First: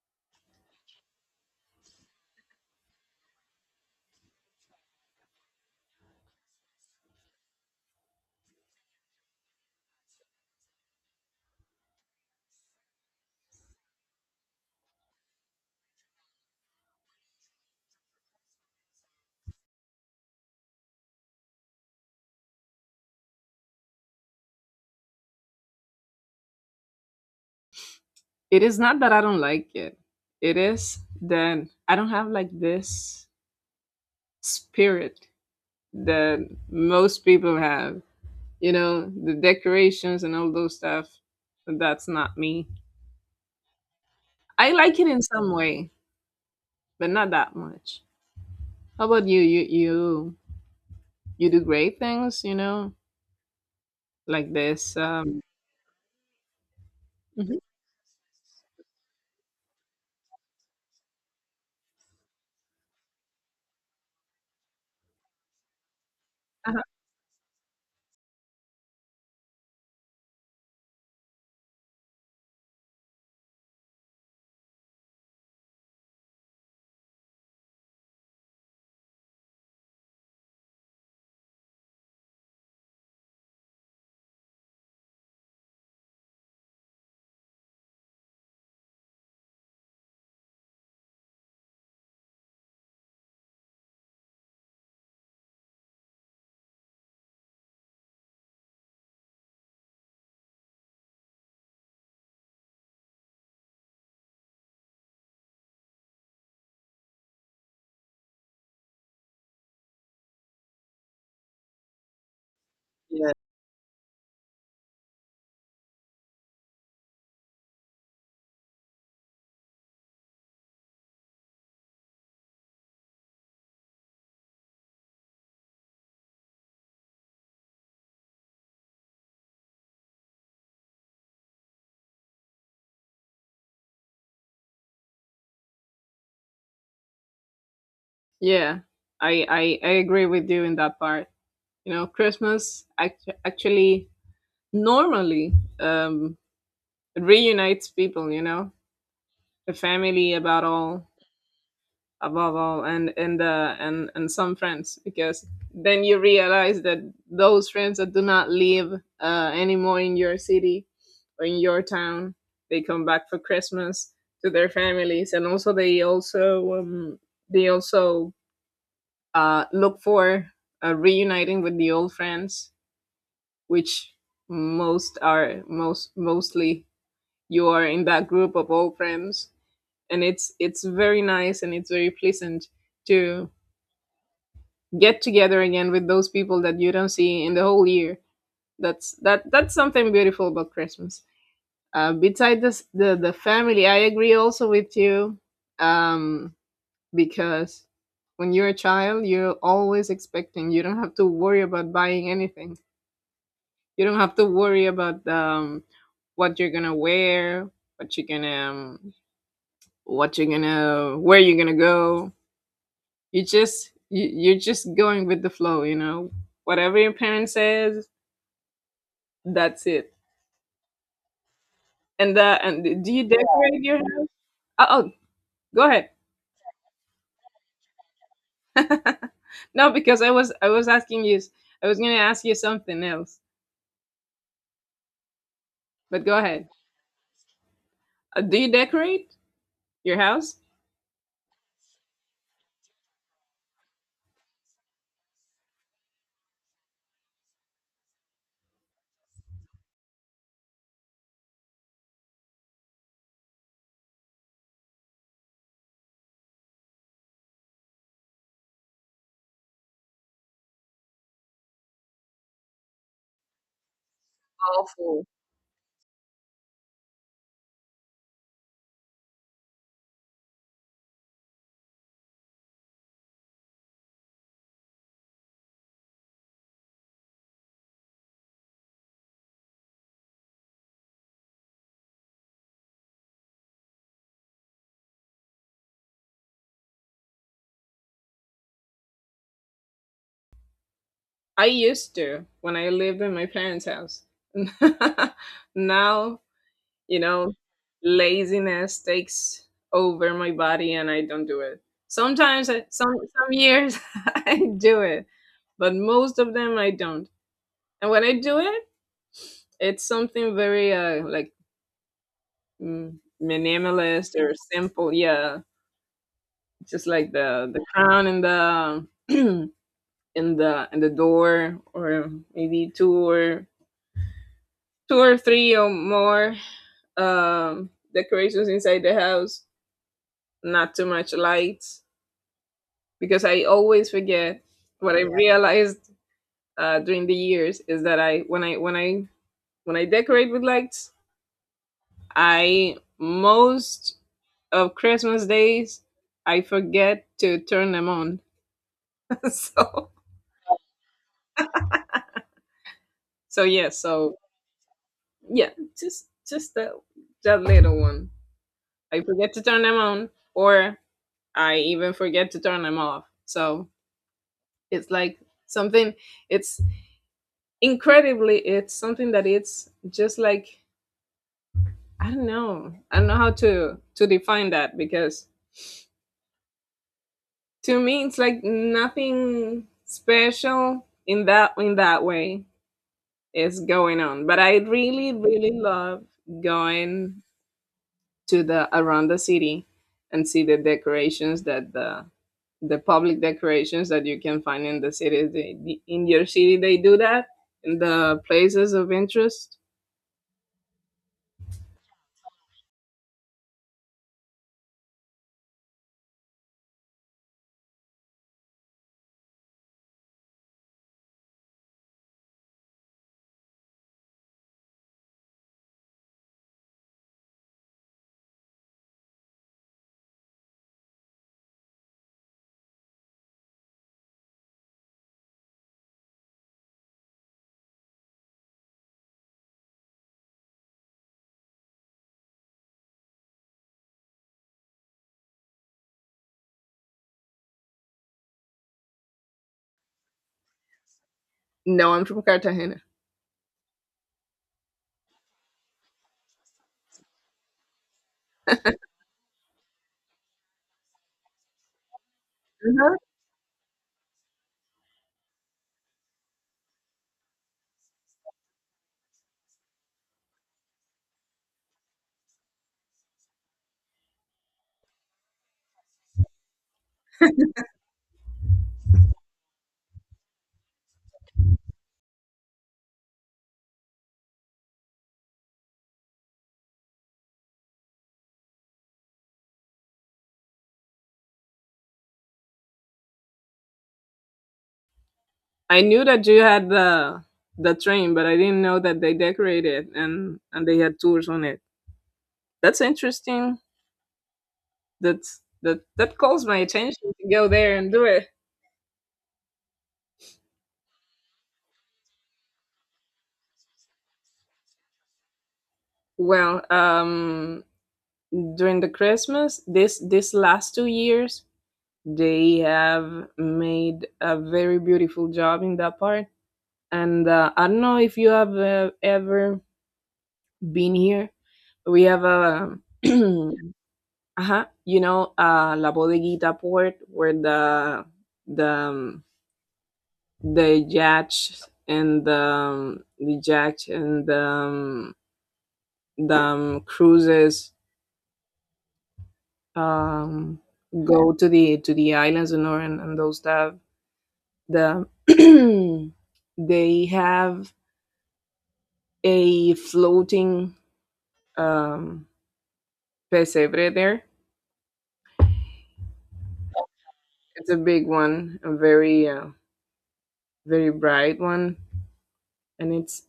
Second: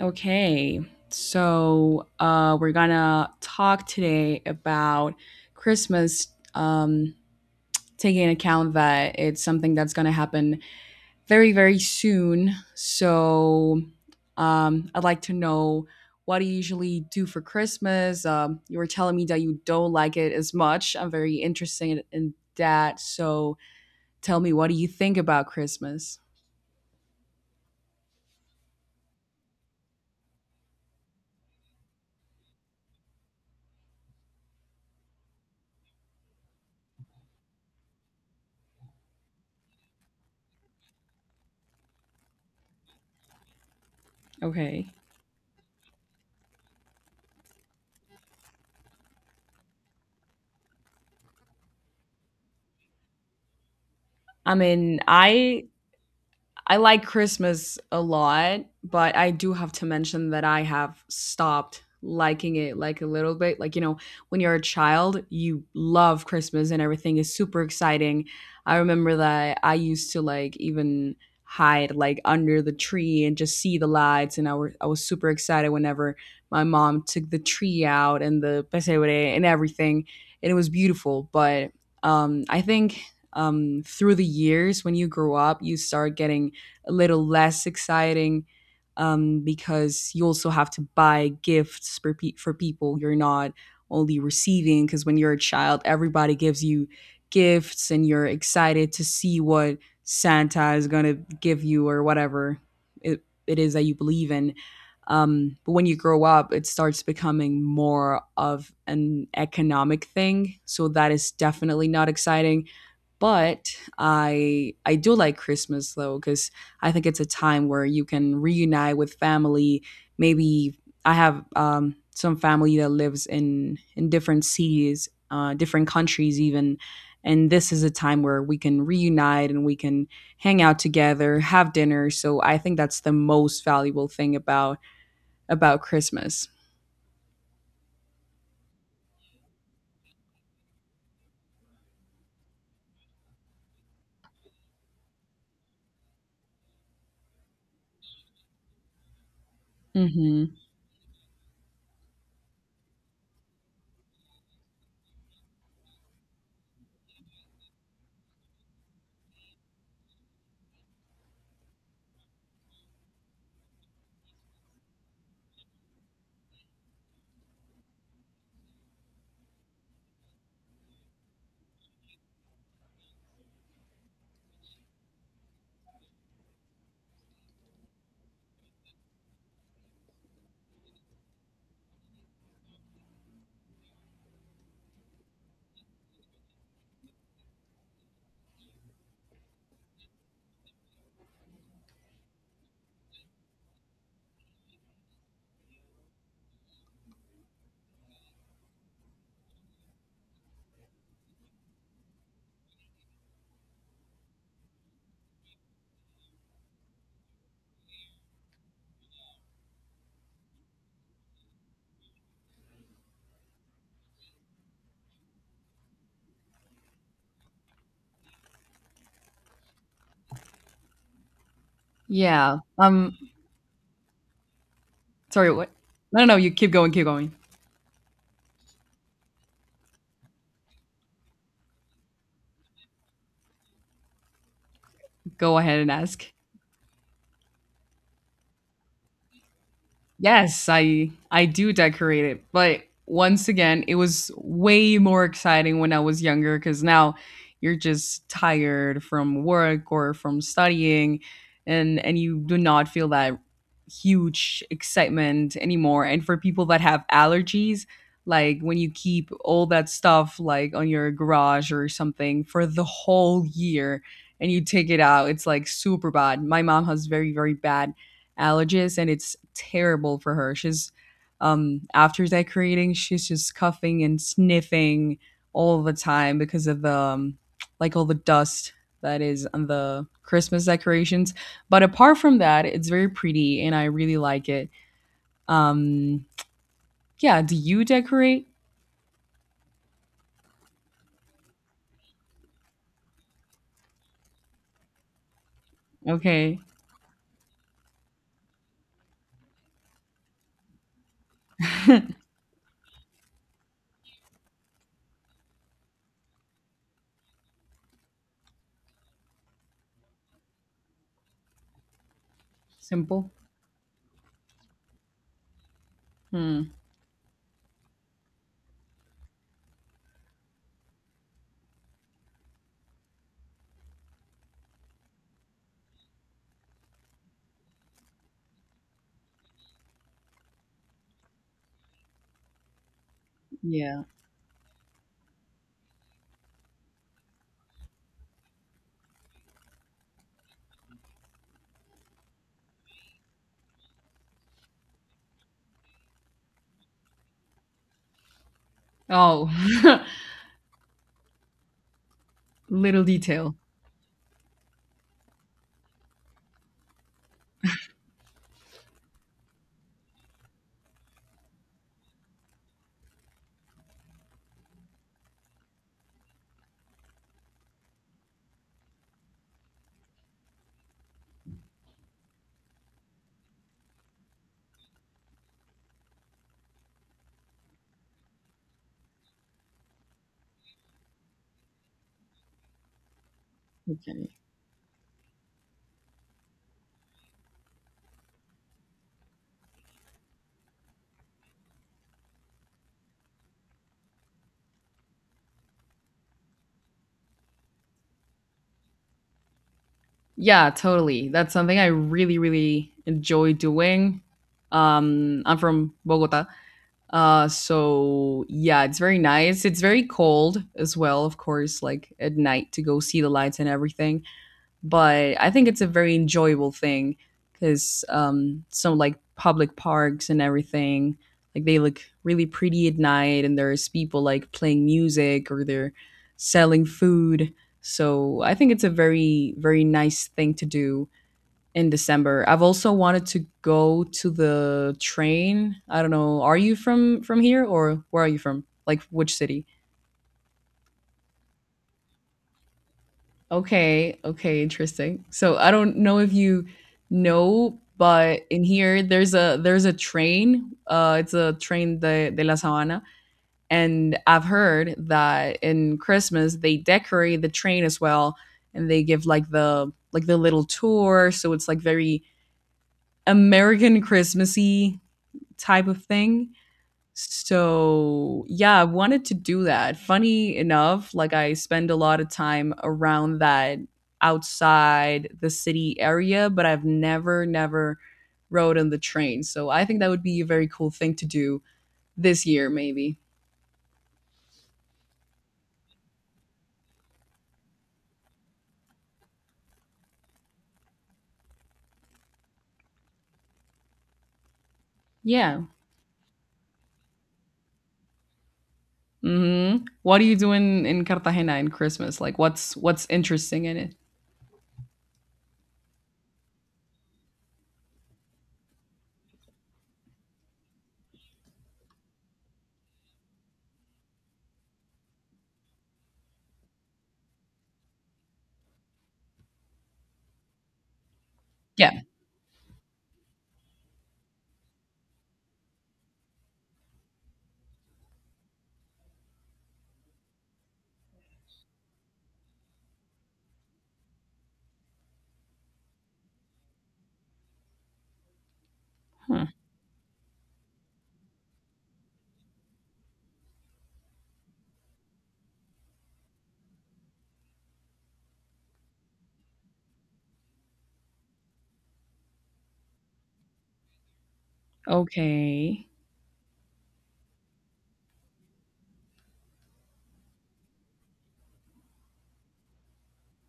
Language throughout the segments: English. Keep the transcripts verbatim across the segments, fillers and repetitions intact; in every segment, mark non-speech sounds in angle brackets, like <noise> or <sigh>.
Okay, so uh, we're gonna talk today about Christmas, um, taking into account that it's something that's gonna happen very, very soon. So um, I'd like to know, what do you usually do for Christmas? Um, you were telling me that you don't like it as much. I'm very interested in that. So tell me, what do you think about Christmas? It is not that I don't like it. It is that I don't have like this spirit that most people have. You know, the decorations and all those stuff. That's not me. I Okay. like it in some way, but not that much. How about you? You you you do great things, you know, like I this. mean, Um, I I like Mhm. Christmas a lot, but I do have to mention that I have stopped liking it like a little bit. Like, you know, when you're a child, you love Christmas and Uh-huh. everything is super exciting. I remember that I used to like even hide like under the tree and just see the lights, and I were I was super excited whenever my mom took the tree out and the pesebre and everything, and it was beautiful, but um I think um, through the years when you grow up you start getting a little less exciting um, because you also have to buy gifts for, pe- for people. You're not only receiving, because when you're a child, everybody gives you gifts and you're excited to see what Santa is going to give you, or whatever it, it is that you believe in. Um, but when you grow up, it starts becoming more of an economic thing. So that is definitely not exciting, Yeah. but i i do like Christmas, though, because I think it's a time where you can reunite with family. Maybe I have um some family that lives in in different cities, uh different countries even, and this is a time where we can reunite and we can hang out together, have dinner. So I think that's the most valuable thing about about Christmas. Yeah, I, I I agree with you in that part. You know, Christmas act- actually normally um it reunites people, you know, the family Hmm. about all above all, and and uh and and some friends, because then you realize that those friends that do not live uh anymore in your city or in your town, they come back for Christmas to their families. And also they also um they also uh look for uh, reuniting with the old friends, which most are most mostly you are in that group of old friends. And it's it's very nice, and it's very pleasant to get together again with those people that you don't see in the whole year. That's that that's something beautiful about Christmas. Uh, besides this, the the family, I agree also with you, um, because when you're a child, you're always expecting. You don't have to worry about buying anything. You don't have to worry about um, what you're gonna wear, what you're gonna um, what you're gonna where you're gonna go. You just you, you're just going with the flow, you know, whatever your parent says. That's it. and Yeah, uh and do um you decorate your house? Oh, oh, sorry, what? go ahead. No no you keep going, keep going. <laughs> No, because i was I was asking you. I was gonna ask you something else, Go ahead and but ask. go ahead. Uh, do you decorate your house? Yes, I I do decorate it, but once again, it was way more exciting when I was younger, cuz now you're just tired from work or from studying, and and you do not feel that huge excitement anymore. And for people that have allergies, like when you keep all that stuff like on your garage or something for the whole year and you take it Awful. out, it's like super bad. My mom has very, very bad allergies, and it's terrible for her. She's um after decorating, she's just coughing and sniffing all the time because of the um, like all the dust that is on the Christmas decorations. But apart from that, it's very pretty and I really like it. Um yeah, do you decorate? I used to, when I lived in my parents house. <laughs> Now, Okay. you know laziness takes over my body, and I don't do it <laughs> sometimes. I, some some years, <laughs> I do it, but most of them I don't. And when I do it, it's something very uh like... mm, Simple. minimalist or simple, yeah. Hmm. Just like the the crown in the <clears throat> in the in the door, or maybe two or two or three or more um decorations inside the house. Not too much lights, because I Yeah. always forget. What I realized uh, during the years is that I when I when I when I decorate with lights, I, most of Christmas days, I forget to turn them on. Oh, <laughs> so <laughs> little detail. so yeah, so yeah, just just that that little one. I forget to turn them on, or I even forget to turn them off. So, it's like something, it's incredibly it's something that it's just like, I don't know. I don't know how to to define that, because to me, it's like nothing special in that in that way is going Okay. on. But I really, really love going to the around the city and see the decorations that the the public decorations that you can find in the city. They, the- in your city, they do that in the places of interest. Yeah, totally. That's something I really, really enjoy doing. Um, I'm from Bogota. Uh, so yeah, it's very nice. It's very cold as well, of course, like at night, to go see the lights and everything, but I think it's a very enjoyable thing because um, some like public parks and everything, like they look really pretty at night, and there's people like playing music or they're selling food. So I think it's a very, very nice thing to do in December. I've also wanted to go to the train. I don't know, are you from from here, or where are you from? Like, which city? No, I'm from Cartagena. Okay, okay, interesting. So I don't know if you know, but in here there's a there's a train. Uh, it's a train de, de la Sabana, and I've heard that in Christmas they decorate the train as well, and they give like the like the little tour. So it's like very American Christmassy type of thing. So, yeah, I wanted to do that. Funny enough, like I spend a lot of time around that, outside the city area, but I've never, never rode on the train. So I think that would be a very cool thing to do this year, maybe. I knew that you had the the train, but I didn't know that they decorated and and they had tours on it. That's interesting. That Yeah. that that calls my attention to go there and do it. Mhm. What are you doing in Cartagena in Christmas? Like, what's what's interesting in it? Well, um, during the Christmas, this this last two years, they have made a very beautiful job in that part. And uh, I don't know if you have uh, ever been here. Yeah. We have a <clears throat> Uh-huh. You know, uh, La Bodeguita port where the the um, the yacht and the um, the yacht and the um, the um, cruises Huh. um go to the to the islands and or and, and those stuff. The <clears throat> they have a floating um pesebre there. Okay. It's a big one, a very uh, very bright one, and it's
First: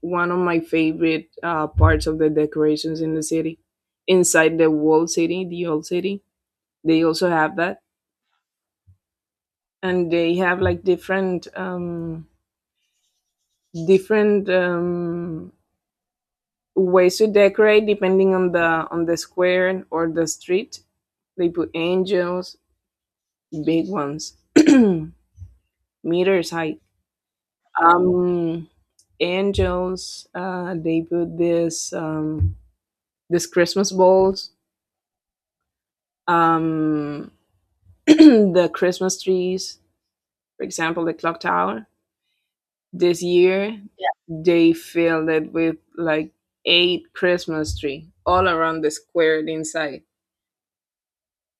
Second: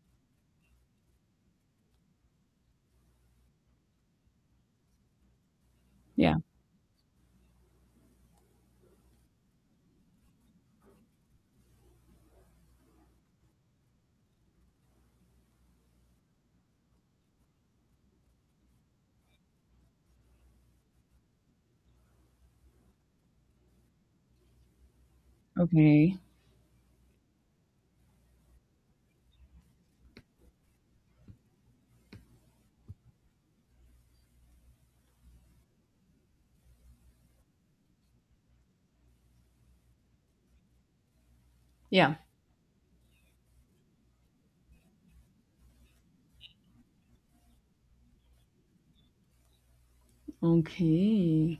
one of my favorite uh, parts of the decorations in the city. Inside the walled city, the old city, Yeah. they also have that, and they have like different um, different um, ways to decorate depending on the on the square or the street. They put angels, big ones, <clears throat> Okay. meters high. Um, Angels. Uh, they put this um, this Christmas balls. Um, <clears throat> the Christmas trees, for example, the clock tower. Yeah. This year, they filled it with like eight Christmas tree all around the square inside, Okay.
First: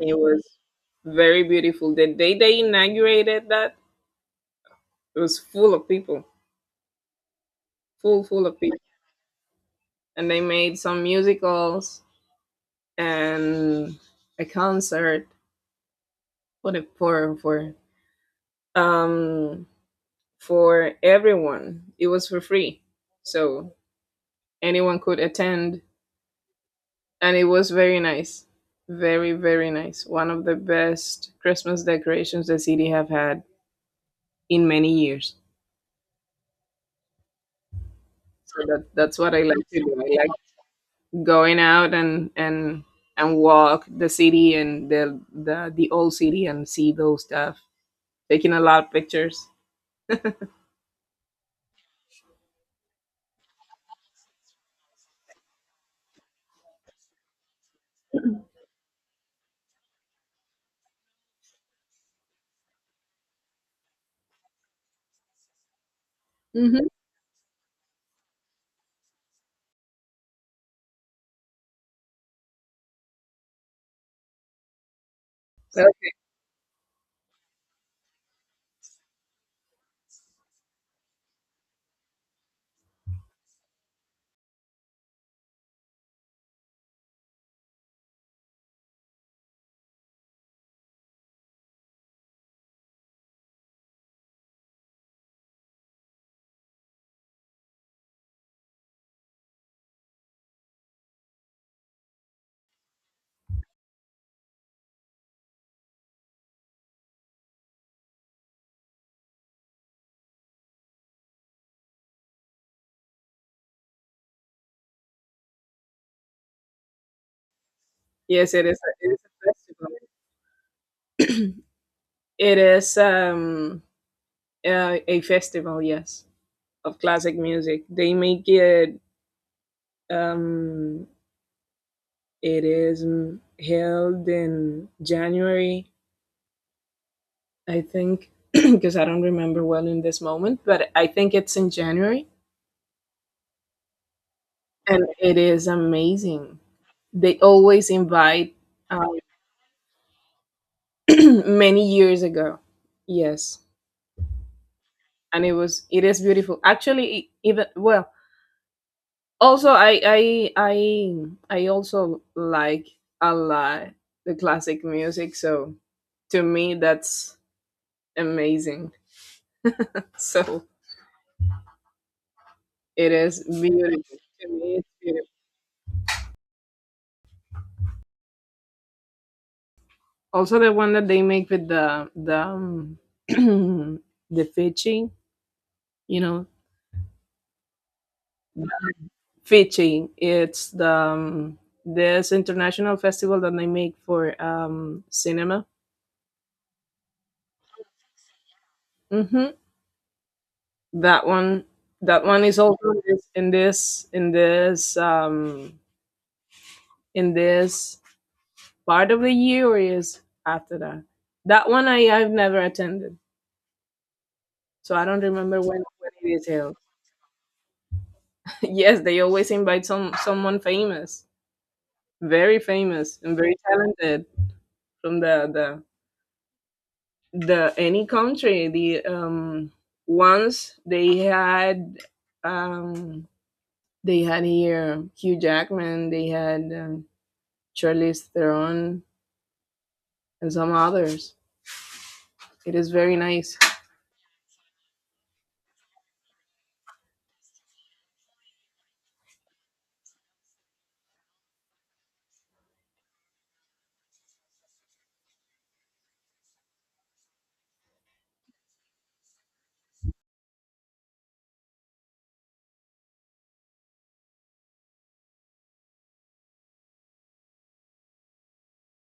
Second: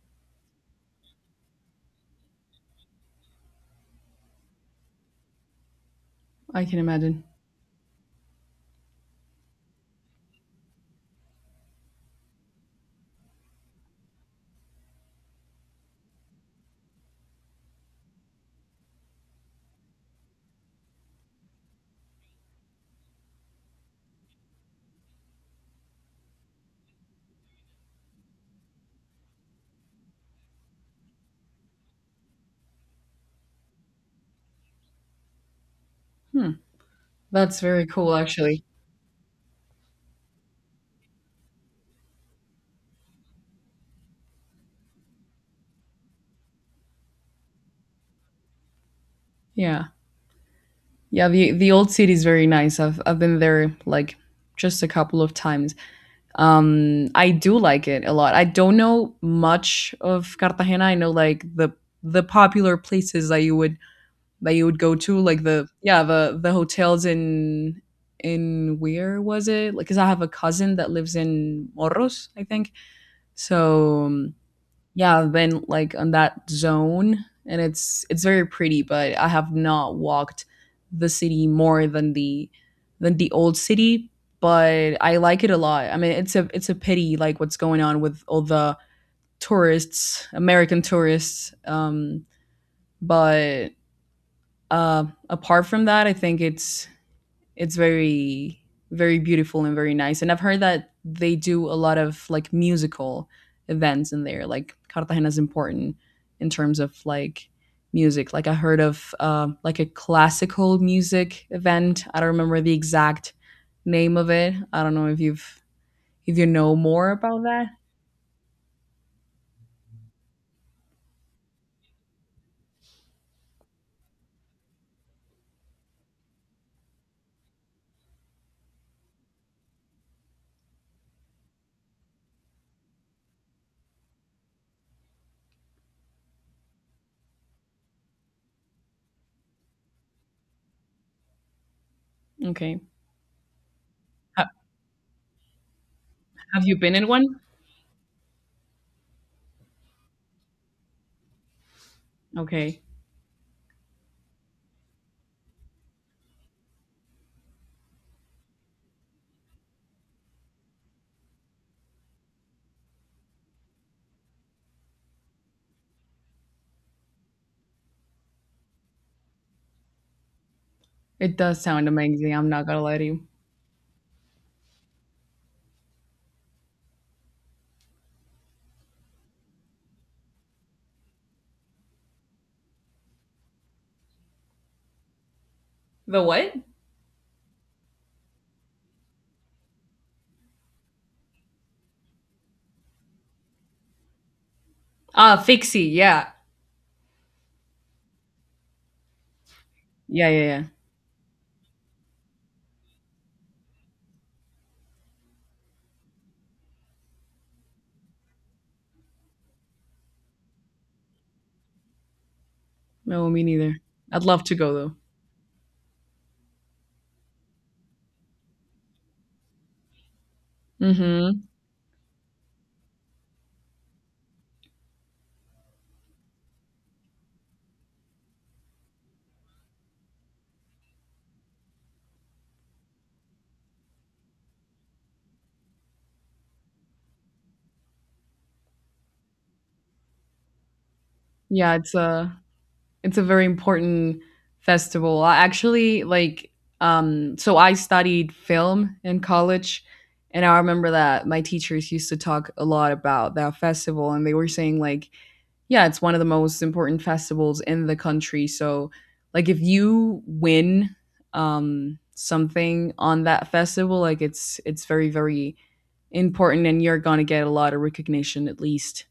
and it was very beautiful. The day they inaugurated that, it was full of people, I can imagine. full full of people, and they made some musicals and a concert for the for for um for everyone. It was for free, so anyone could attend, and it was very nice, very very nice, one of the best Christmas decorations the city have had in many years. Hmm. That's very cool, So actually. that, that's what I like to do. I like going out, and and and walk the city, and the the, the old city, and see those stuff, taking a lot of pictures. Yeah. Yeah, the the old city is very nice. I've I've been there like just a couple of times. Um, I do like it a lot. I don't know much of Cartagena. I know like the the popular places that you would that you would go to, like the, yeah, the the Hmm. hotels in in where was it? Like, cuz I have a cousin that lives in Morros, I think. So um, yeah, I've been like on that zone and it's it's very pretty, but I have not walked the city more than the than the old city, but I like it a lot. I mean, it's a it's a pity like what's going on with all the tourists, American tourists. Um, but uh, apart from that, I think it's it's very, very beautiful and very nice. And I've heard that they do a lot of like musical events in there. Like Cartagena is important in terms of like music. Like I heard of uh, like a classical music event. I don't remember the exact name of it. I don't know if you've if you know more about that. Yes, it is a, it is a festival, it is um uh, a festival yes, of classic music they make it. um It is mm, held in January, I think, because <clears throat> I don't remember well in this moment, but I think it's in January. Okay, Ha- And it is amazing. have you been in one? They always invite um, <clears throat> many years ago. Okay, Yes. And it was, it is beautiful. Actually, e- even, well, also, I, I, I, I also like a lot the classic music. So to me, that's amazing. <laughs> So, it does sound amazing. I'm not gonna lie to it you. is beautiful to me. It's beautiful. Also, the one that they make with the the um, <clears throat> the fishing, you The know, what? fishing. It's the um, this international festival that they make for um, Ah, cinema. Fixie. Yeah. Hmm. Yeah, yeah, yeah. That one, that one is also in this in this in this, um, in this part of the year, or is after that. That one I I've never attended, No, me neither. I'd love to go though. so I don't remember when when it is held. <laughs> Yes, they always invite some someone famous, Mhm. very famous and very talented from the the the any country. The um once they had um they had here Hugh Jackman, they had um, Charlize Theron and some others. Yeah, it's a It is very it's a very nice. important festival. I actually like um so I studied film in college, and I remember that my teachers used to talk a lot about that festival and they were saying like, yeah, it's one of the most important festivals in the country. So like if you win um something on that festival, like it's it's very, very important and you're going to get a lot of recognition, at least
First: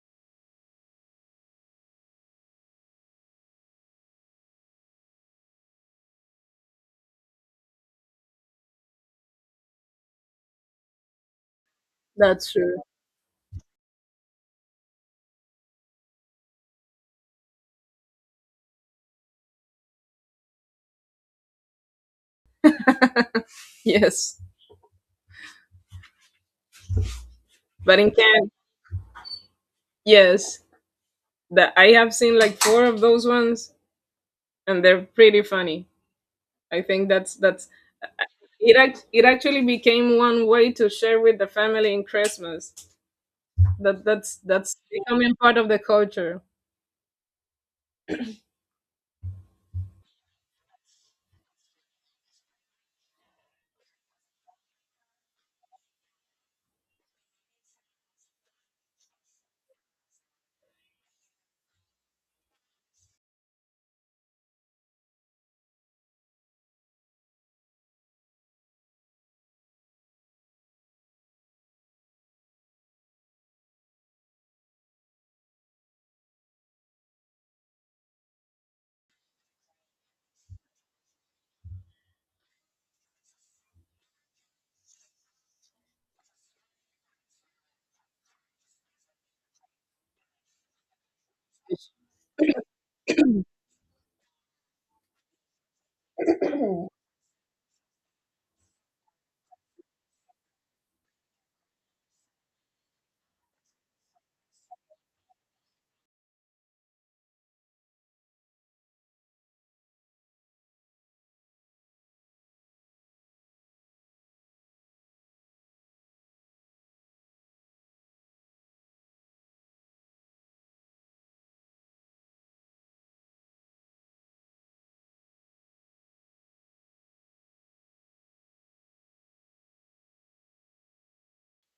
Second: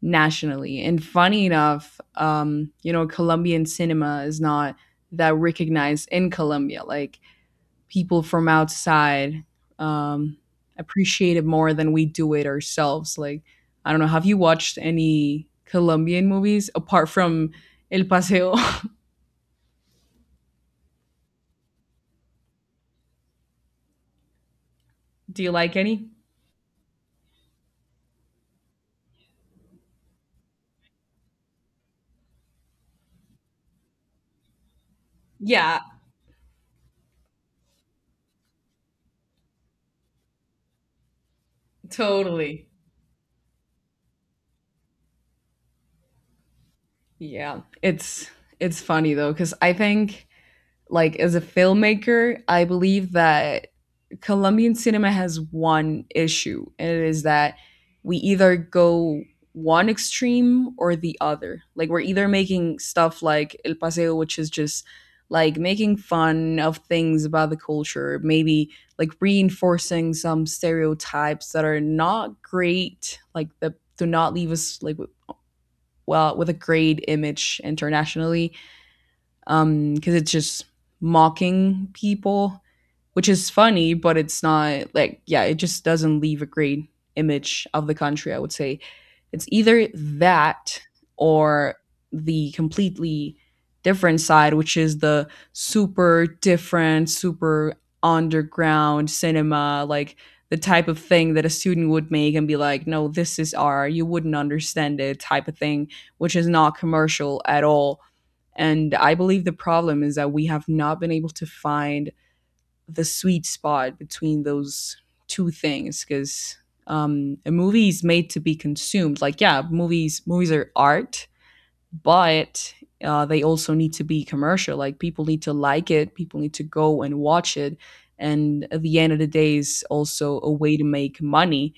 nationally. And funny enough, um, you know, Colombian cinema is not that recognized in Colombia. Like, people from outside um, appreciate it more than we do it That's true. ourselves. Like, I don't know, have you watched any Colombian movies apart from El Paseo? Yes, <laughs> Do you like any? but in Cannes, yes, that I have seen like four of those ones, and they're pretty Yeah, funny. I think that's that's It act- it actually became one way to share with the family in totally. Christmas. That that's that's becoming part of the culture. Yeah, it's it's funny though, because I think like as a filmmaker, I believe that Colombian cinema has one issue, and it is that we either go one extreme or the other. Like we're either making stuff like El Paseo, which is just like making fun of things about the culture, maybe like reinforcing some stereotypes that are not great, like that do not leave us like w- well, with a great image internationally, um because it's just mocking people, which is funny, but it's not like, yeah, it just doesn't leave a great image of the country, I would say. It's either that or the completely different side, which is the super different, super underground cinema, like the type of thing that a student would make and be like, no, this is art, you wouldn't understand it, type of thing, which is not commercial at all. And I believe the problem is that we have not been able to find the sweet spot between those two things, because um, a movie is made to be consumed. Like, yeah, movies movies are art, but uh, they also need to be commercial. Like, people need to like it, people need to go and watch it, and at the end of the day, is also a way to make money.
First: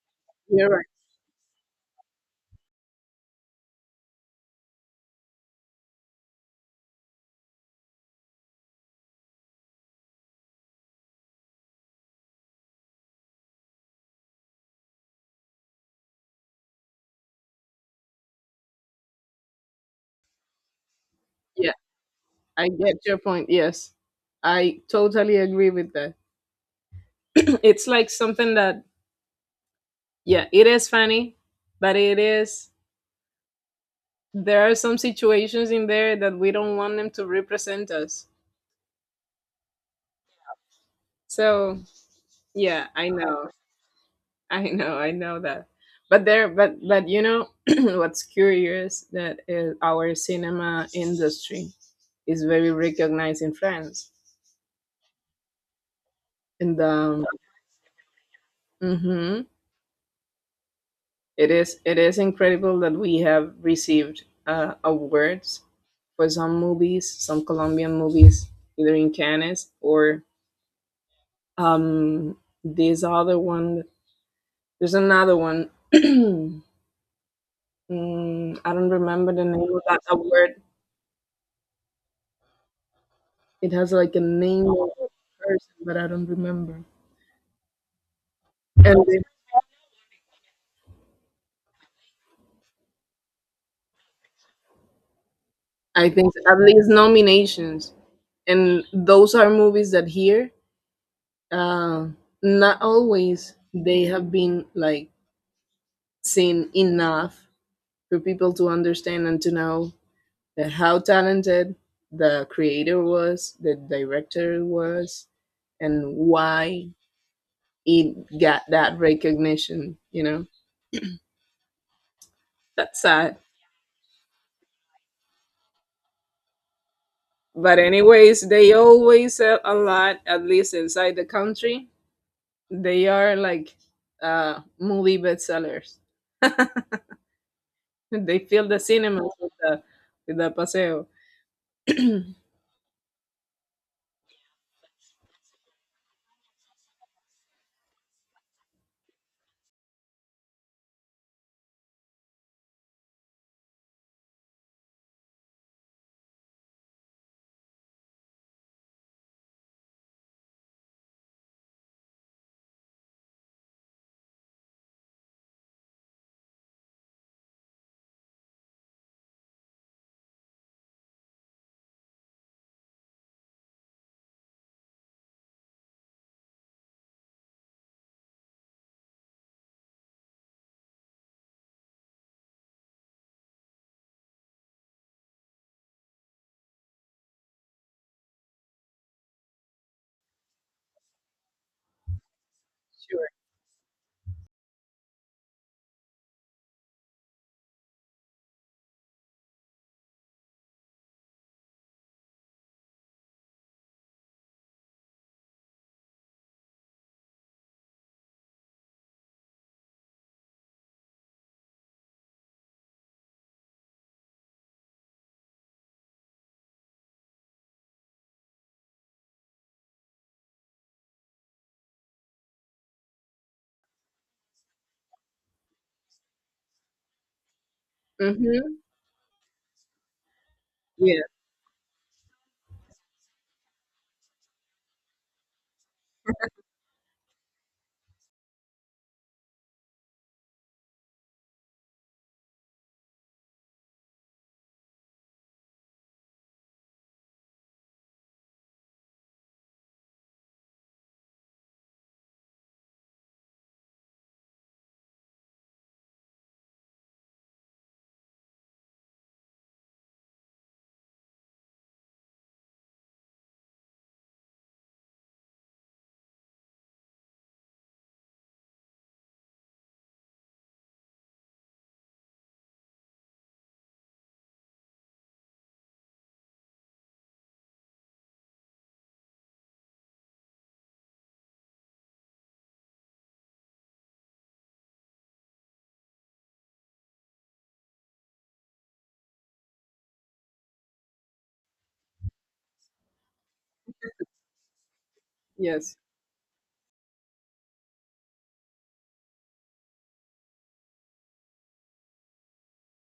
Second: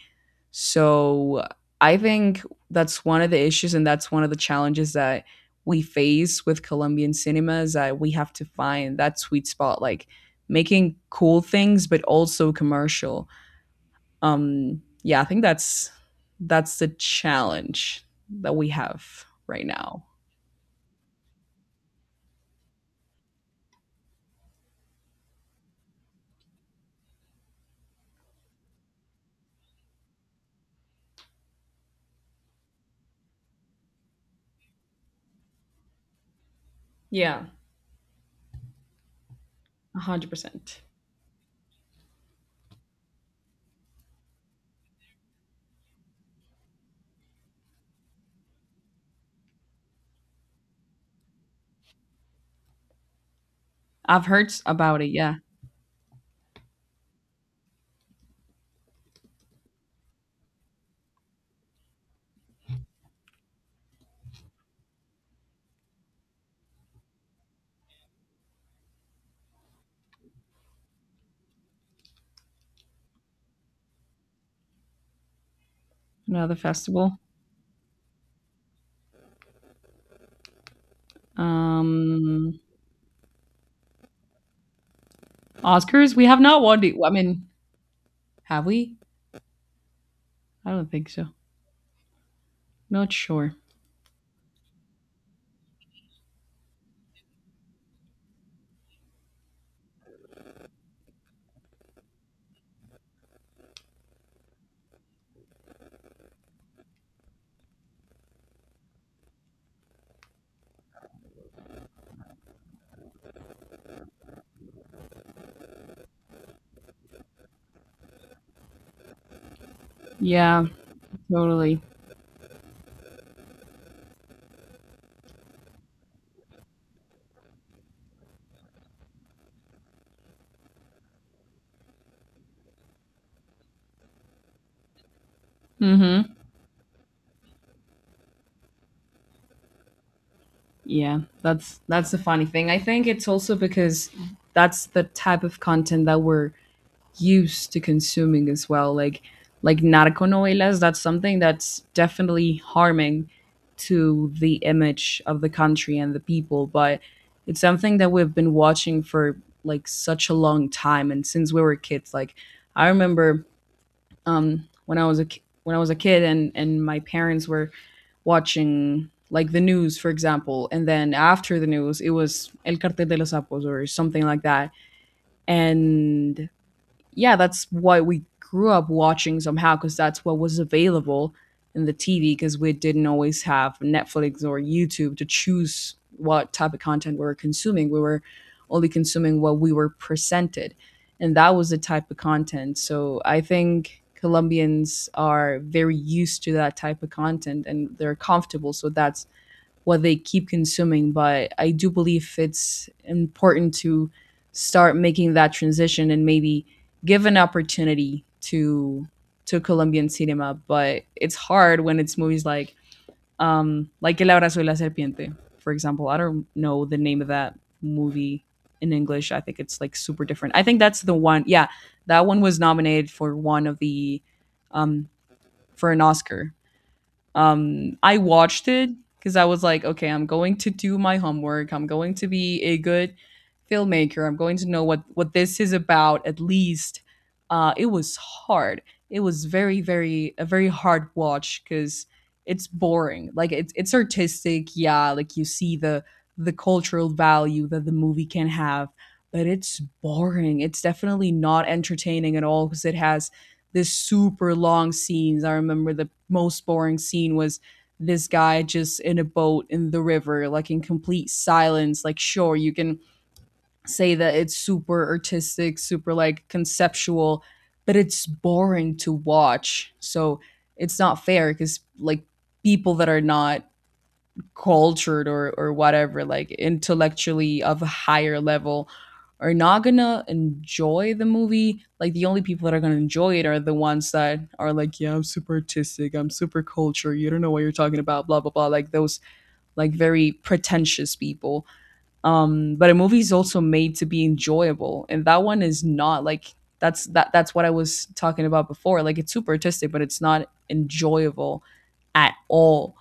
You're right. So I think that's one of the issues, and that's one of the challenges that we face with Colombian cinema, is that we have to find that sweet spot, like making cool things but also commercial. Um, yeah, I think that's that's the challenge that we have right now. Yeah, I get your point. Yes, I totally agree with that. <clears throat> It's like something that, yeah, it is funny, but it is there are some situations in there that we don't want them to Yeah, represent us. one hundred percent. So yeah, I know. <laughs> I know, I know that. But there, but but you know, <clears throat> what's curious that is, our cinema industry is very recognized in France. I've heard s- about it. Yeah, And um, mhm, it is it is incredible that we have received uh, awards for some movies, some Colombian movies, either in Cannes or um, this other one. There's another one. another <clears throat> festival. Mm, I don't remember the name of that award. Um, It has like a name of a person, but I Oscars. We don't have not won. remember. The, I mean, have we? And then I don't think so. Not sure. I think at least nominations, and those are movies that here, uh, not always they have been like seen enough for people to understand and to know that how talented the creator was, the director was, and why it got that recognition. You know, Yeah, totally. that's sad. But anyways, they always sell a lot, at least inside the country. They are like uh movie bestsellers. Mhm. <laughs> They fill the cinemas with the with the paseo. Yeah, that's that's the funny thing. I think it's also because that's the type of content that we're used to consuming as well. Like like narco novelas, that's something that's definitely harming to the image of the country and the people, but it's something that we've been watching for like such a long time and since we were kids. Like, I remember um when I was a ki- when I was a kid, and and my parents were watching like the news, for example, and then after the news, it was El Cartel de los Sapos or something like that. And yeah, that's what we grew up watching somehow, because that's what was available in the T V, because we didn't always have Netflix or YouTube to choose what type of content we were consuming. We were only consuming what we were presented, and that was the type of content. So Sure. I think Colombians are very used to that type of content and they're comfortable. So that's what they keep consuming. But I do believe it's important to start making that transition and maybe give an opportunity to to Colombian cinema. But it's hard when it's movies like um, like El Abrazo de la Serpiente, for example. I don't know the name of that movie in English. I think it's like super different. I think that's the one. Yeah, that one was nominated for one of the um, for an Oscar. Um, I watched Mm-hmm. it because I was like, okay, I'm going to do my Yeah. homework. I'm going to be a good filmmaker. I'm going to know what what this is about at least. Uh, it was hard. It was very, very a very hard watch because it's boring. Like it's it's artistic, yeah. Like you see the the cultural value that the movie can have, but it's boring. It's definitely not entertaining at all because it has this super long scenes. I remember the most boring scene was this guy just in a boat in the river, like in complete silence. Like, sure, you can say that it's super artistic, super like conceptual, but it's boring to watch. So it's not fair because, like, people that are not cultured or or whatever, like intellectually of a higher level, are not gonna enjoy the movie. Like the only people that are gonna enjoy it are the ones that are like, yeah, I'm super artistic, I'm super cultured, you don't know what you're talking about, blah blah blah, like those, like, very pretentious people. Um but a movie is also made to be enjoyable, and that one is Yes. not, like, that's that that's what I was talking about before. Like it's super artistic but it's not enjoyable at all.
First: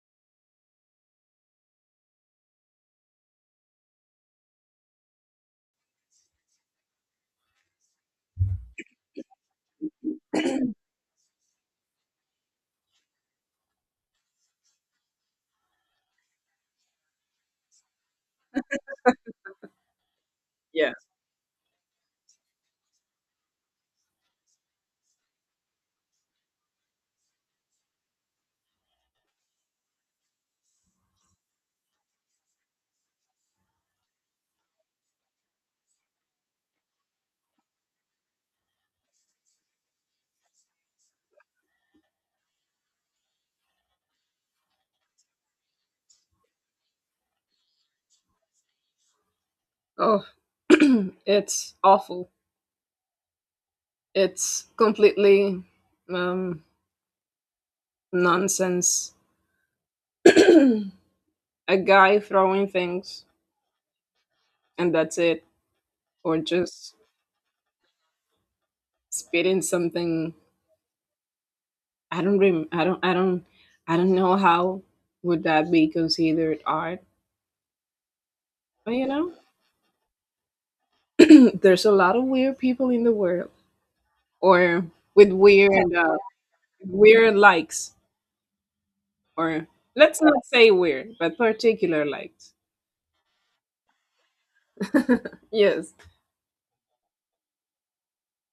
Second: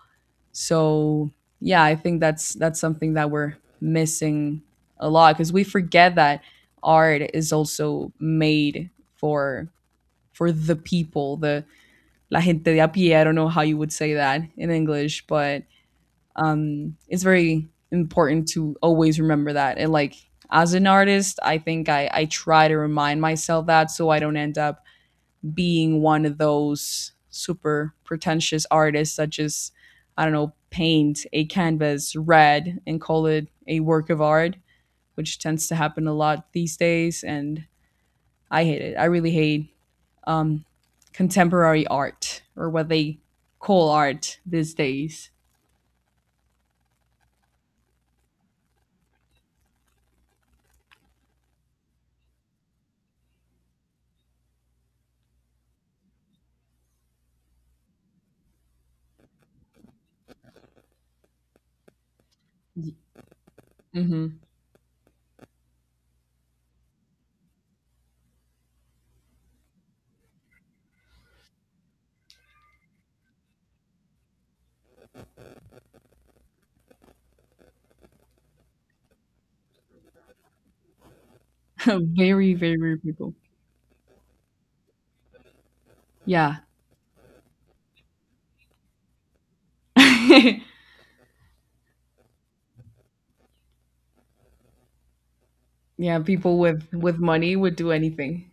So yeah, I think that's that's something that we're missing a lot, because we forget that art is also made for for the people, the la gente de a pie. I don't know how you would say that in English, but um, it's very important to always remember that. And like, as an Yes. artist, I think I I try to remind myself that, so I don't end up being one of those super pretentious artists that just, I don't know, paint a canvas red and call it a work of art, which tends to happen a lot these days. And I hate it. I really hate um, contemporary art, or what they call art these days. Oh, <clears throat> it's awful. It's completely um nonsense. <clears throat> A guy throwing things Hmm. and that's it, or just spitting something. I don't rem- I don't I don't I don't know how would that be considered art. But you know, <clears throat> there's a <laughs> lot of Very weird very people rare in the people. world, or with weird uh, Yeah. weird likes. Or let's not <laughs> say weird, but particular likes. Yes. Yeah, people with with money would do anything.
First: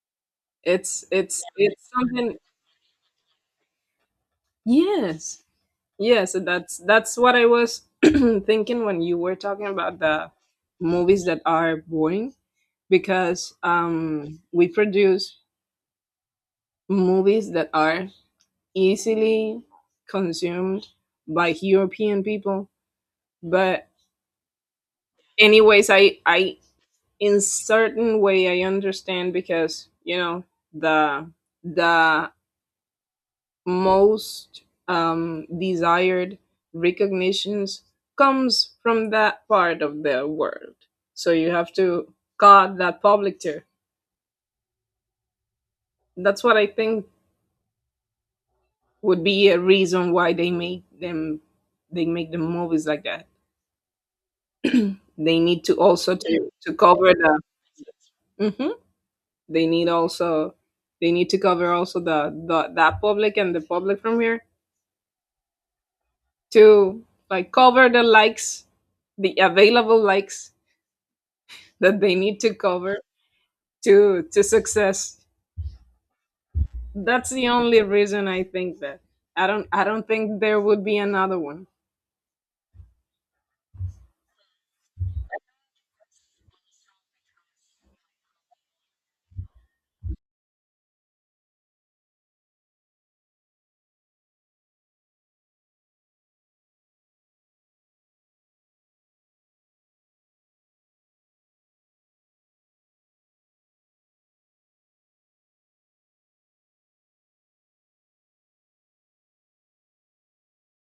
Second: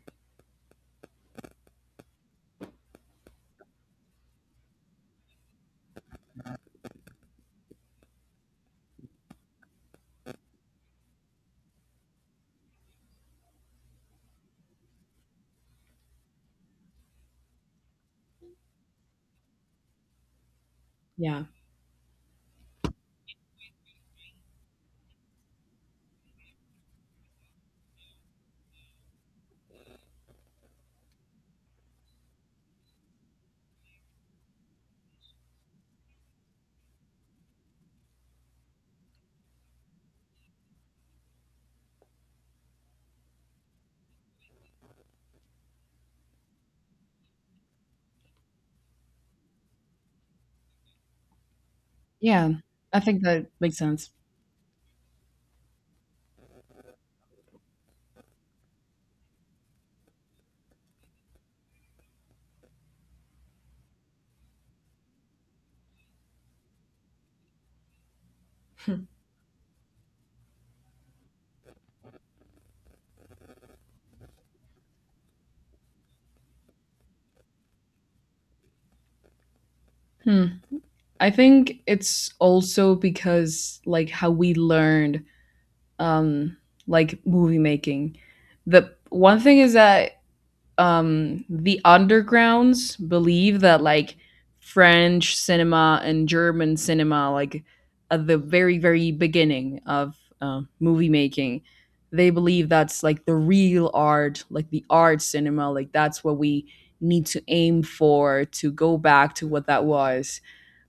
It's it's it's something, yes. Yes, that's that's what I was <clears throat> thinking when you were talking about the movies that are boring, because um we produce movies that are easily consumed Yeah. by European people. But anyways, I I in certain way I understand because, you know, the the most um, desired recognitions comes from that part of the world. So you have to guard that public tier. That's what I think would be a reason why they make them they make the Yeah. movies I like think that. that makes sense. They need to also to, to cover the. Mhm. they need also they need to cover also the, the that public and the public from here to like cover the likes, the available likes that they need to cover to to success. That's the only reason I think that I don't I don't think Hmm. there would be I another one. think it's also because, like, how we learned um like movie making. The one thing is that um the undergrounds believe that, like, French cinema and German cinema, like, at the very very beginning of uh, movie making, they believe that's like the real art, like the art cinema, like that's what we need to aim for, to go back to what that was.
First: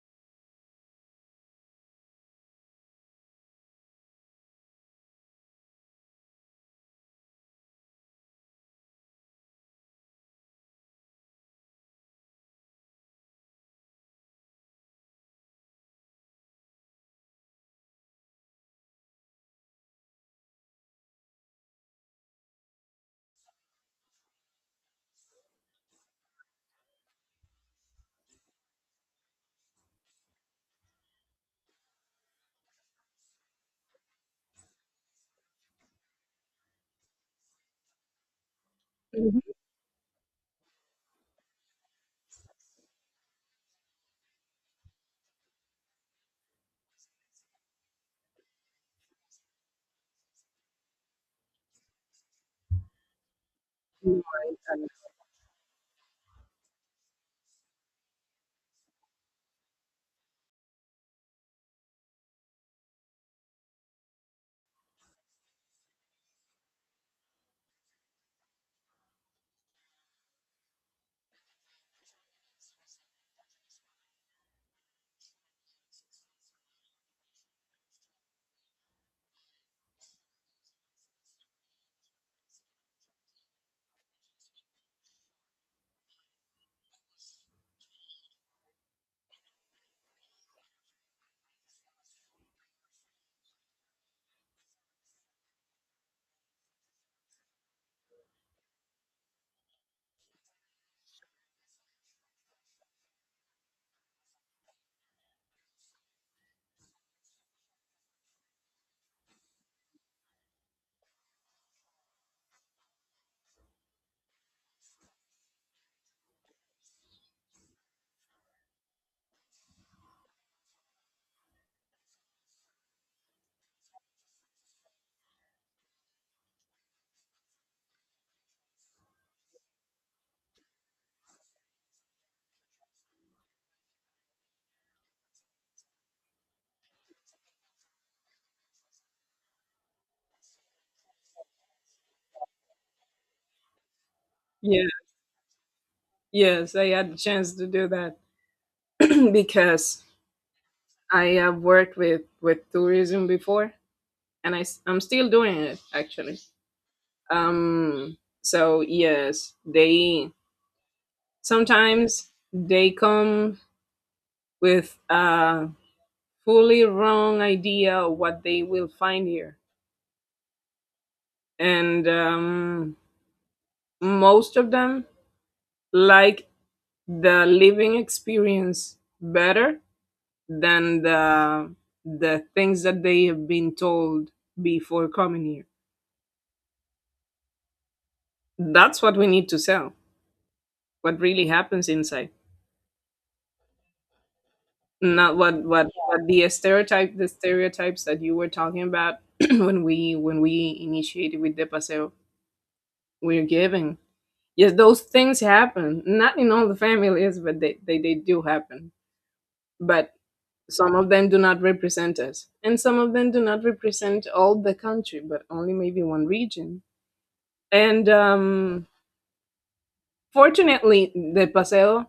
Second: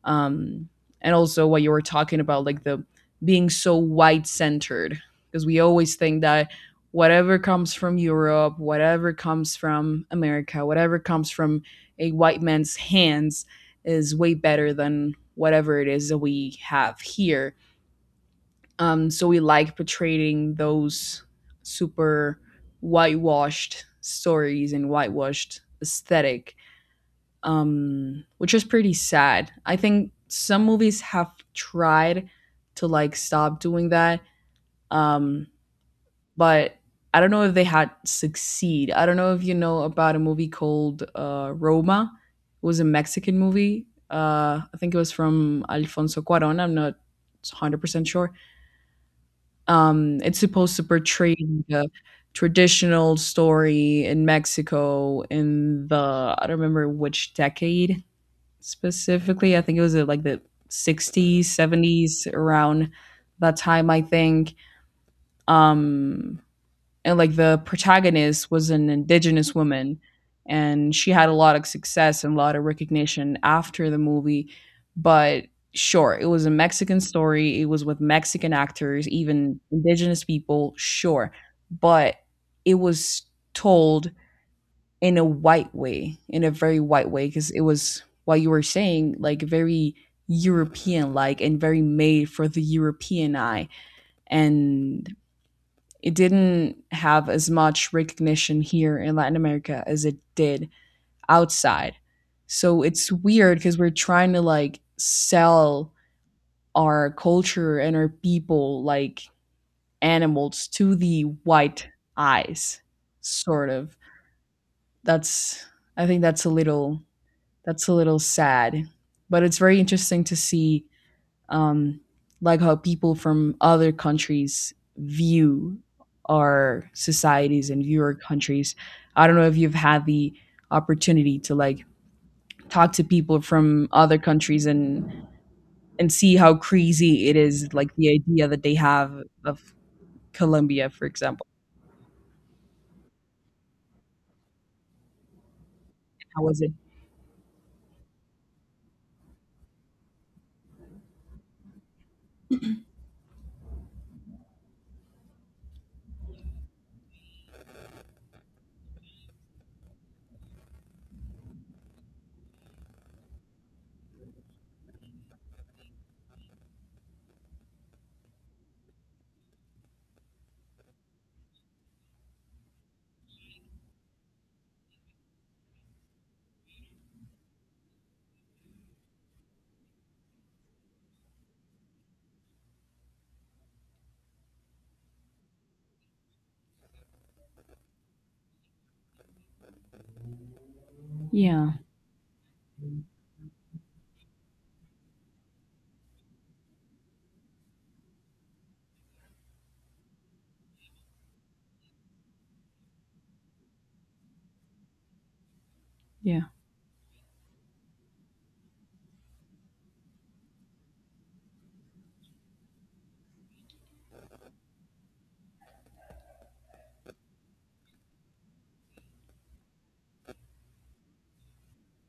Um, and also what you were talking about, like the being so white centered, because we always think that whatever comes from Europe, whatever comes from America, whatever comes from a white man's hands is way better than whatever it is that we have here. Um, so we like portraying those super whitewashed stories and whitewashed aesthetic, um, which is pretty sad. I think some movies have tried to, like, stop doing that, um, but I don't know if they had succeed. I don't know Mhm. if you know about a movie called uh, Roma. It was a Mexican movie. Uh, I think it was from Alfonso Cuarón. I'm not one hundred percent sure. Um, it's supposed to portray the traditional story No. in Mexico in the, I don't remember which decade, specifically. I think it was uh, like the sixties, seventies, around that time, I think. Um, and like the protagonist was an indigenous woman, and she had a lot of success and a lot of recognition after the movie. But sure, it was a Mexican story, it was with Mexican actors, even indigenous people, sure. But it was told in a white way, in a very white way, because it was what you were saying, like very European, like, and very made for the European eye. And it didn't have as much recognition here in Latin America as it did outside. So it's weird because we're trying to, like, sell our culture and our people like animals to the white eyes, sort of. That's, I think that's a little, that's a little sad. But it's very interesting to see, um, like how people from other countries view our societies and view our countries. I don't know if you've had the opportunity to, like, talk to people from other countries and and see how crazy it is, like the idea that they have of Colombia, for example. Yeah. How was it? Yes, I had a chance to do that <clears throat> because I have worked with with tourism before, and I i am still doing it actually. Um, so yes, they sometimes they come with a fully wrong idea of what they will find here, and um, most of them like the living experience better than the the things that they have been told before coming here. That's what we need to sell. What really Yeah, happens inside. Not what what Yeah, what the stereotype the stereotypes that you were talking about <clears throat> when we when we initiated with the paseo we're giving, yes, those things happen, not yeah. in all the families, but they, they they do happen. But some of them do not represent us, and some of them do not represent all the country, but only maybe one region. And um fortunately the paseo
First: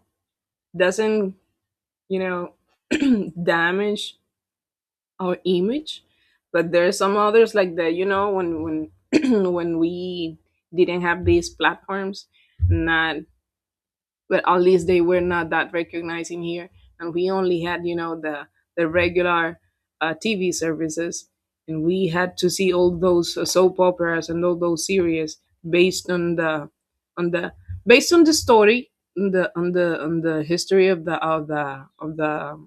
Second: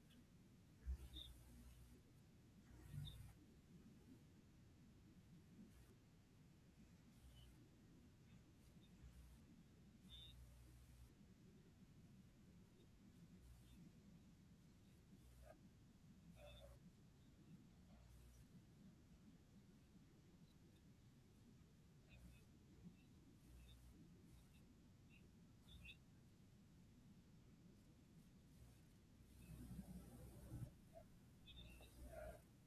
doesn't, you know, <clears throat> damage our image. But there are some others like that, you know, when when <clears throat> when we didn't have these platforms, not, but at least they were not that recognized in here, and we only had, you know, the the regular uh, TV services, and we had to see all those uh, soap operas and all those series based on the on the based on the story on the on the on the history of the of the of the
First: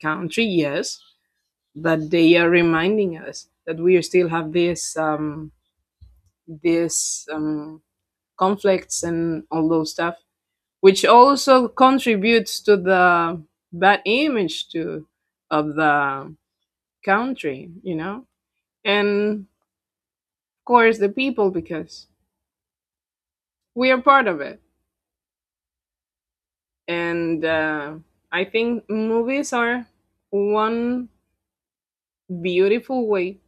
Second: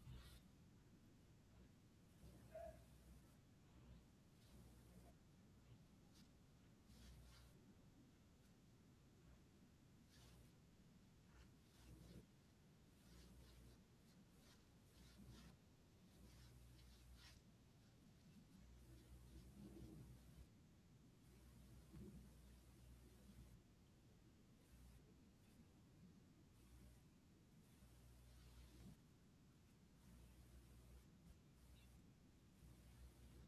country, yes, but they are reminding us that we still have this um, this um, conflicts and all those stuff, which also contributes to the bad image to of the country, you know, and of course the people, because we are part of it. And uh, I think movies are one beautiful way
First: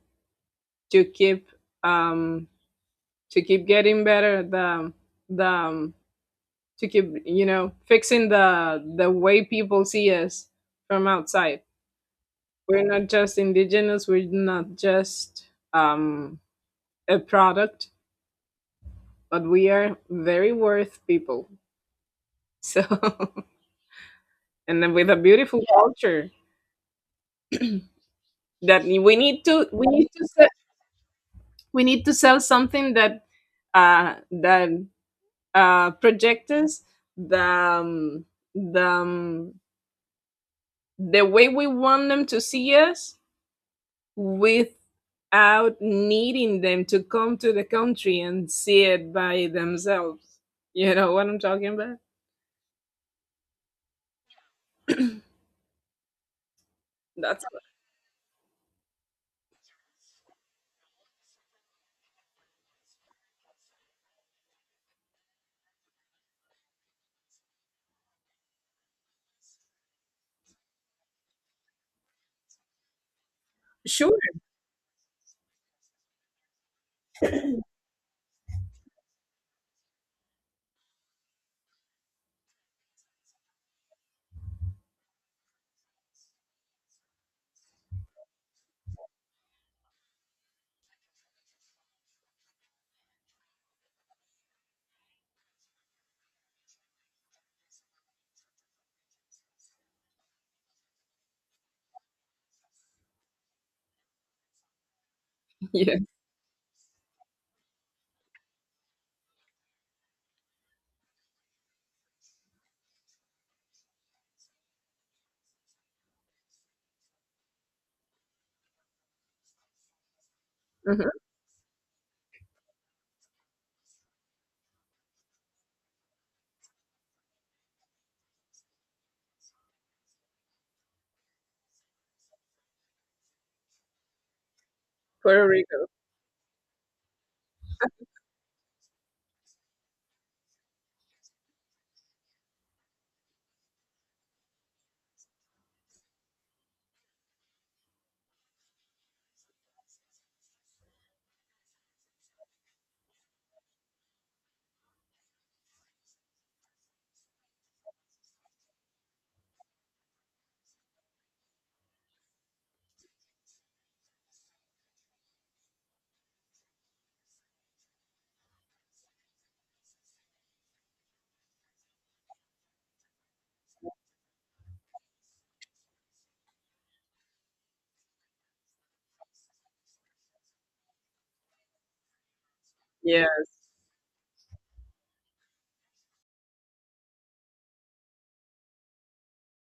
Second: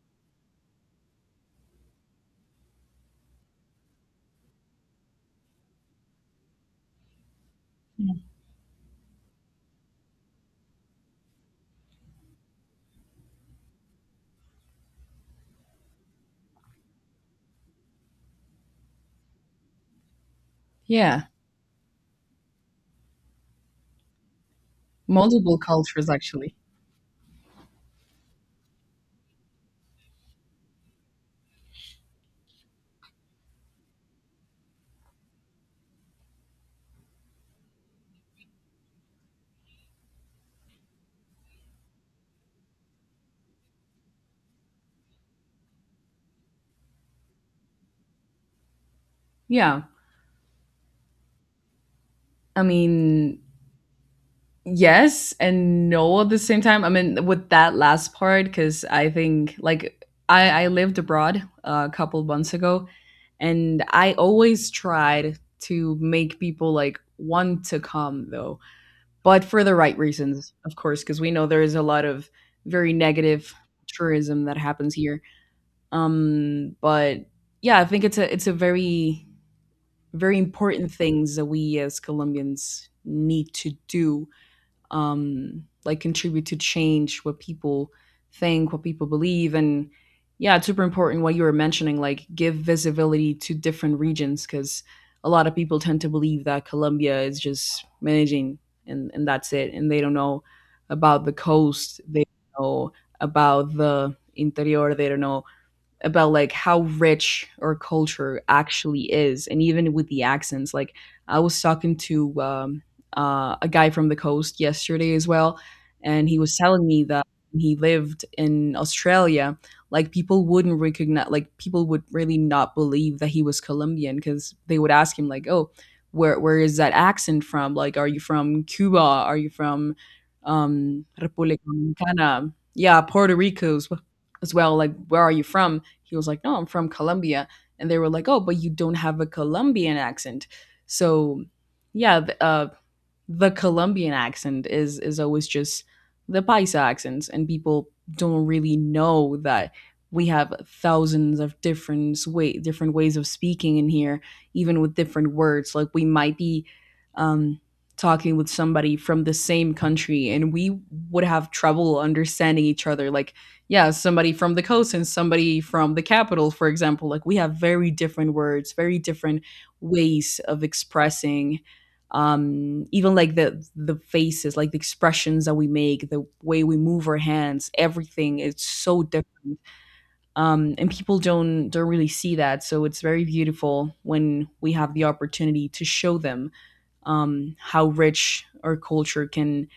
to keep um, to keep getting better the the um, to keep you know, fixing the the way people see us from outside. We're not just indigenous, we're not just um a product, but we are very worth Yeah, people. So <laughs> and then with a multiple beautiful cultures culture actually. that we need to we need to sell. We need to sell something that uh that uh projects us the um, the um, the way we want them to see us without needing them to come to the country and see it by Yeah. themselves. You know what I'm talking about? I mean, yes and no at the same time. I mean, That's with that last part, because I think, like, I, I lived abroad uh, a couple months ago, and I always tried to make people like want to come though, but for the right reasons, of course, because we know there is a lot of very negative <laughs> sure. tourism that happens here. Um, but yeah, I think it's a it's a very very important things that we as Colombians need to do, um, like contribute to change what people think, what people believe, and yeah, it's super important what you were mentioning, like give visibility to different regions, because a lot of people tend to believe that Colombia is just managing, and, and that's it, and they don't know about the coast, they don't know about the interior, they don't know Yeah. about, like, how rich our culture actually is, and even with the accents. Like I was talking to um, uh, a guy from the coast yesterday as well, and he was telling me that when he lived in Australia, like, people wouldn't Mhm. recognize, like, people would really not believe that he was Colombian, because they would ask him like, oh, where where is that accent from, like, are you from Cuba, are you from um Republica Dominicana, yeah, Puerto Rico as as well, like, where are you Puerto from? Rico. He was like, no, I'm from Colombia. And they were like, oh, but you don't have a Colombian accent. So, yeah, uh, the Colombian accent is is always just the paisa accents, and people don't really know that we have thousands of different, way different ways of speaking in here, even with different words. Like we might be, um, talking with somebody from the same country, and we would have trouble understanding each other. Like, yeah, somebody from the coast and somebody from the capital, for example. Like we have very different words, very different ways of expressing, um even like the the faces, like the expressions that we make, the way we move our hands, everything, it's so different. Um and people don't don't really see that, so it's very Yes. beautiful when we have the opportunity to show them um how rich our culture can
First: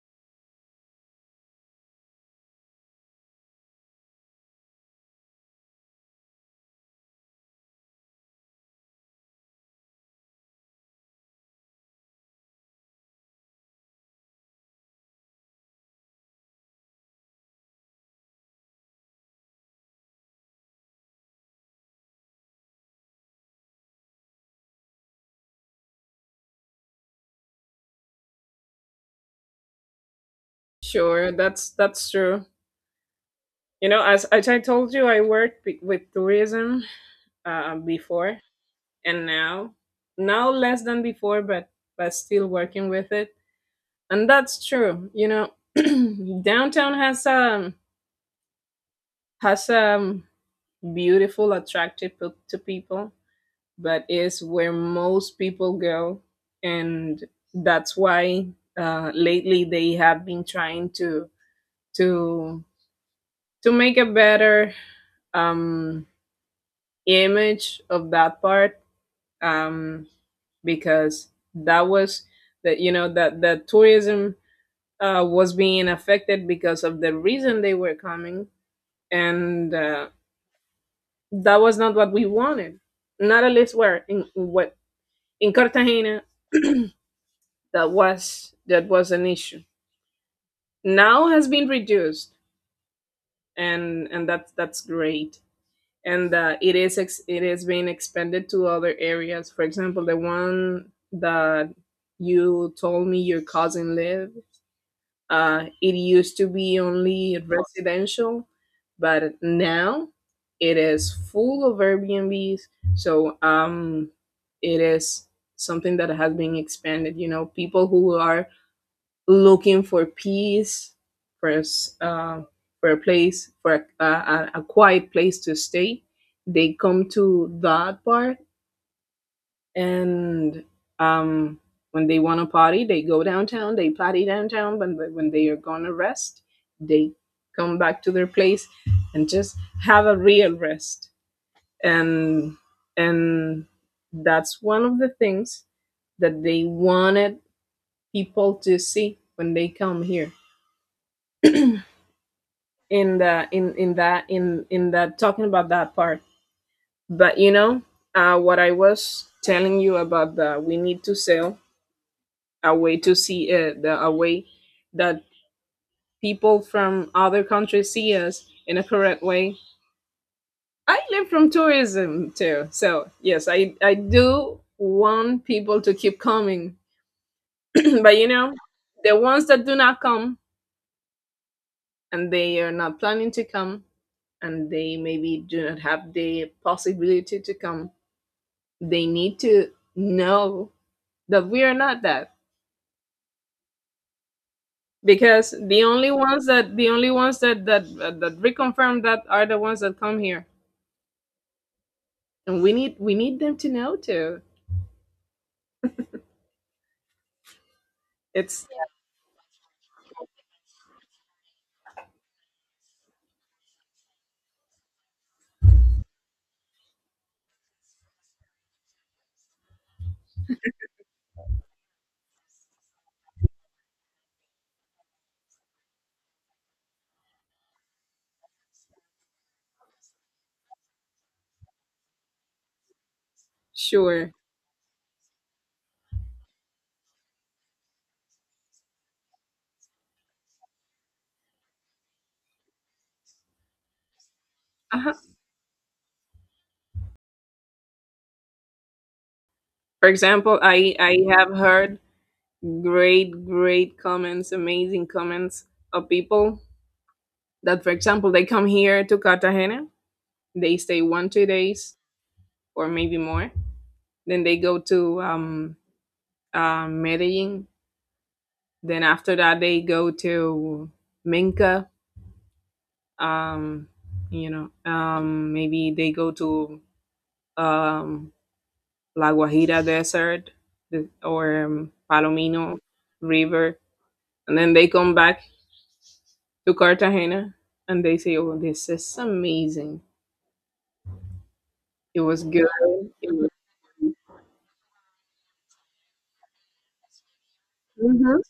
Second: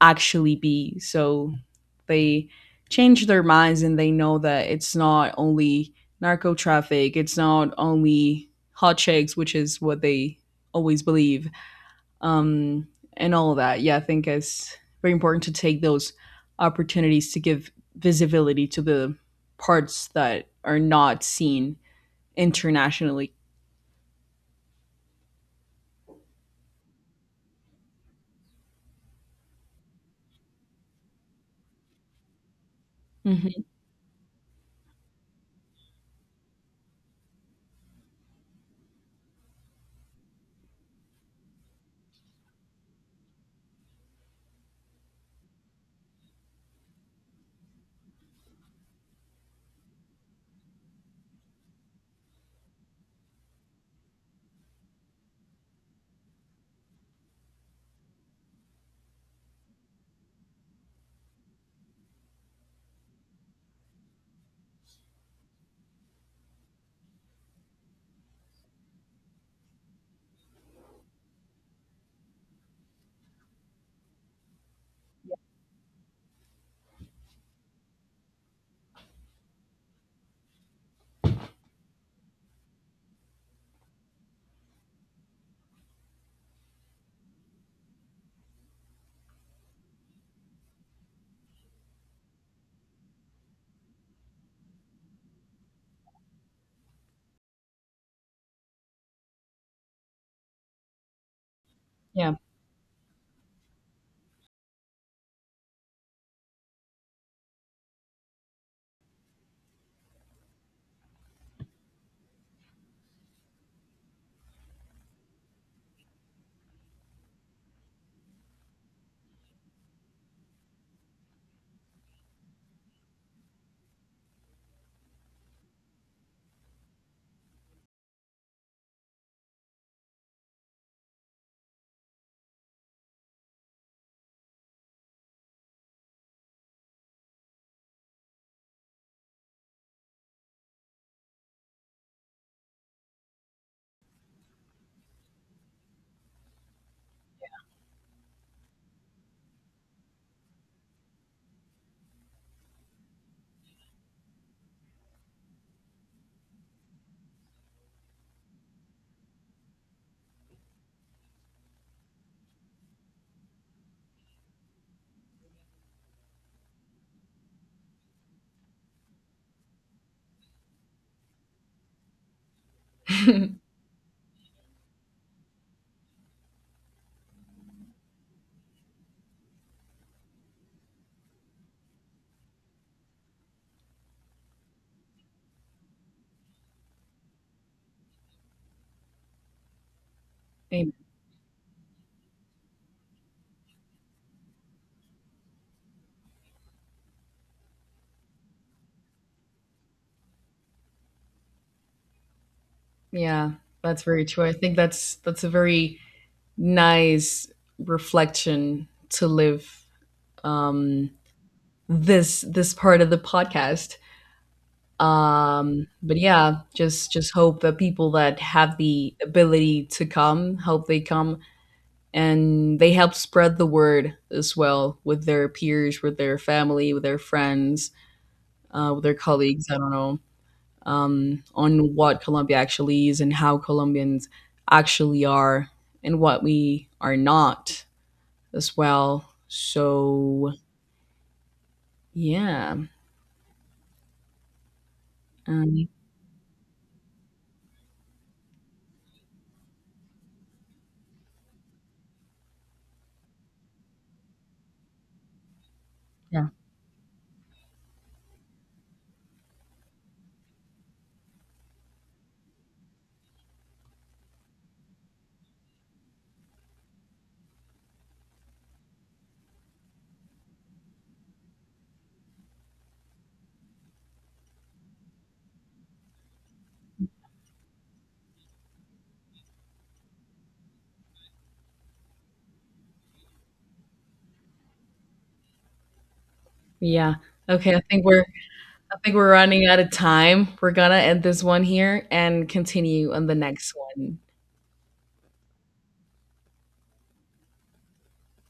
actually be. So they change their minds and they know that it's not only narco traffic, it's not only hot chicks, which is what they always believe, um, and all of that. Yeah, I think it's very important to take those opportunities to give visibility to the parts that are not seen internationally. Sure. That's that's true. Mhm. You know, as, as I told you, I worked be- with tourism uh, before, and now, now less than before, but but still working with it, and that's true. You know, <clears throat> downtown has um has um beautiful, attractive pe- to people, but is where most people go. And that's why uh, lately they have been trying to to to make a better um, image of that part, um, because that was that, you know, that the tourism uh, was being affected because of the reason they were coming. And uh, that was not what we wanted, not at least where in what in Cartagena. That was that was an issue. Now has been reduced, and and that's that's great. And uh, it is ex- it is being expanded to other areas. For example, the one that Yeah, you told me your cousin lived. Uh, it used to be only residential, but now it is full of Airbnbs. So um, it is something that has been expanded. You know, people who are looking for peace, for a s- uh, for a place, for a, a, a quiet place to stay, they come to that part. And um, when they want to party, they go downtown, they party downtown. But when when they are gonna rest, they come back to their place and just have a real rest. And and that's one of the things that they wanted people to see when they come here, in the in in that in in that, talking about that part. But you know, uh what I was telling you about, the we need to sell a way to see, uh, the a way that people from other countries see us in a correct way. I live from tourism too, so yes, i i do want people to keep coming. <clears throat> but you know, the ones that do not come, and they are not planning to come, and they maybe do not have the possibility to come, they need to know that we are not that, because the only ones that the only ones that that that reconfirm that are the ones that come here, and we need we need yeah, them to know that's very too. true. I think that's that's a very nice It's reflection to live, um, this this part of the podcast. Um, but yeah, just just hope that people that have the ability to come, hope they come and they help spread the word as well with their peers, with their family, with their friends, uh, with their colleagues. I don't know, um, on what Colombia actually is and how Colombians sure. actually are and what we are not, as well. So yeah, Uh-huh. um, For example, i i have heard great great comments, amazing comments, of yeah, people that, for example, they come here to Cartagena, they stay one two days, or maybe more, then they go to um uh, Medellin. Then after that, they go to Minka. Um, you know, um, maybe they go to um, La Guajira Desert or um, Palomino River, and then they come back to yeah. Cartagena, Okay, I and think they we're say, "Oh, this I think is we're running out of amazing. time. We're gonna end this one here It was and good. continue on It the was next one. Mhm.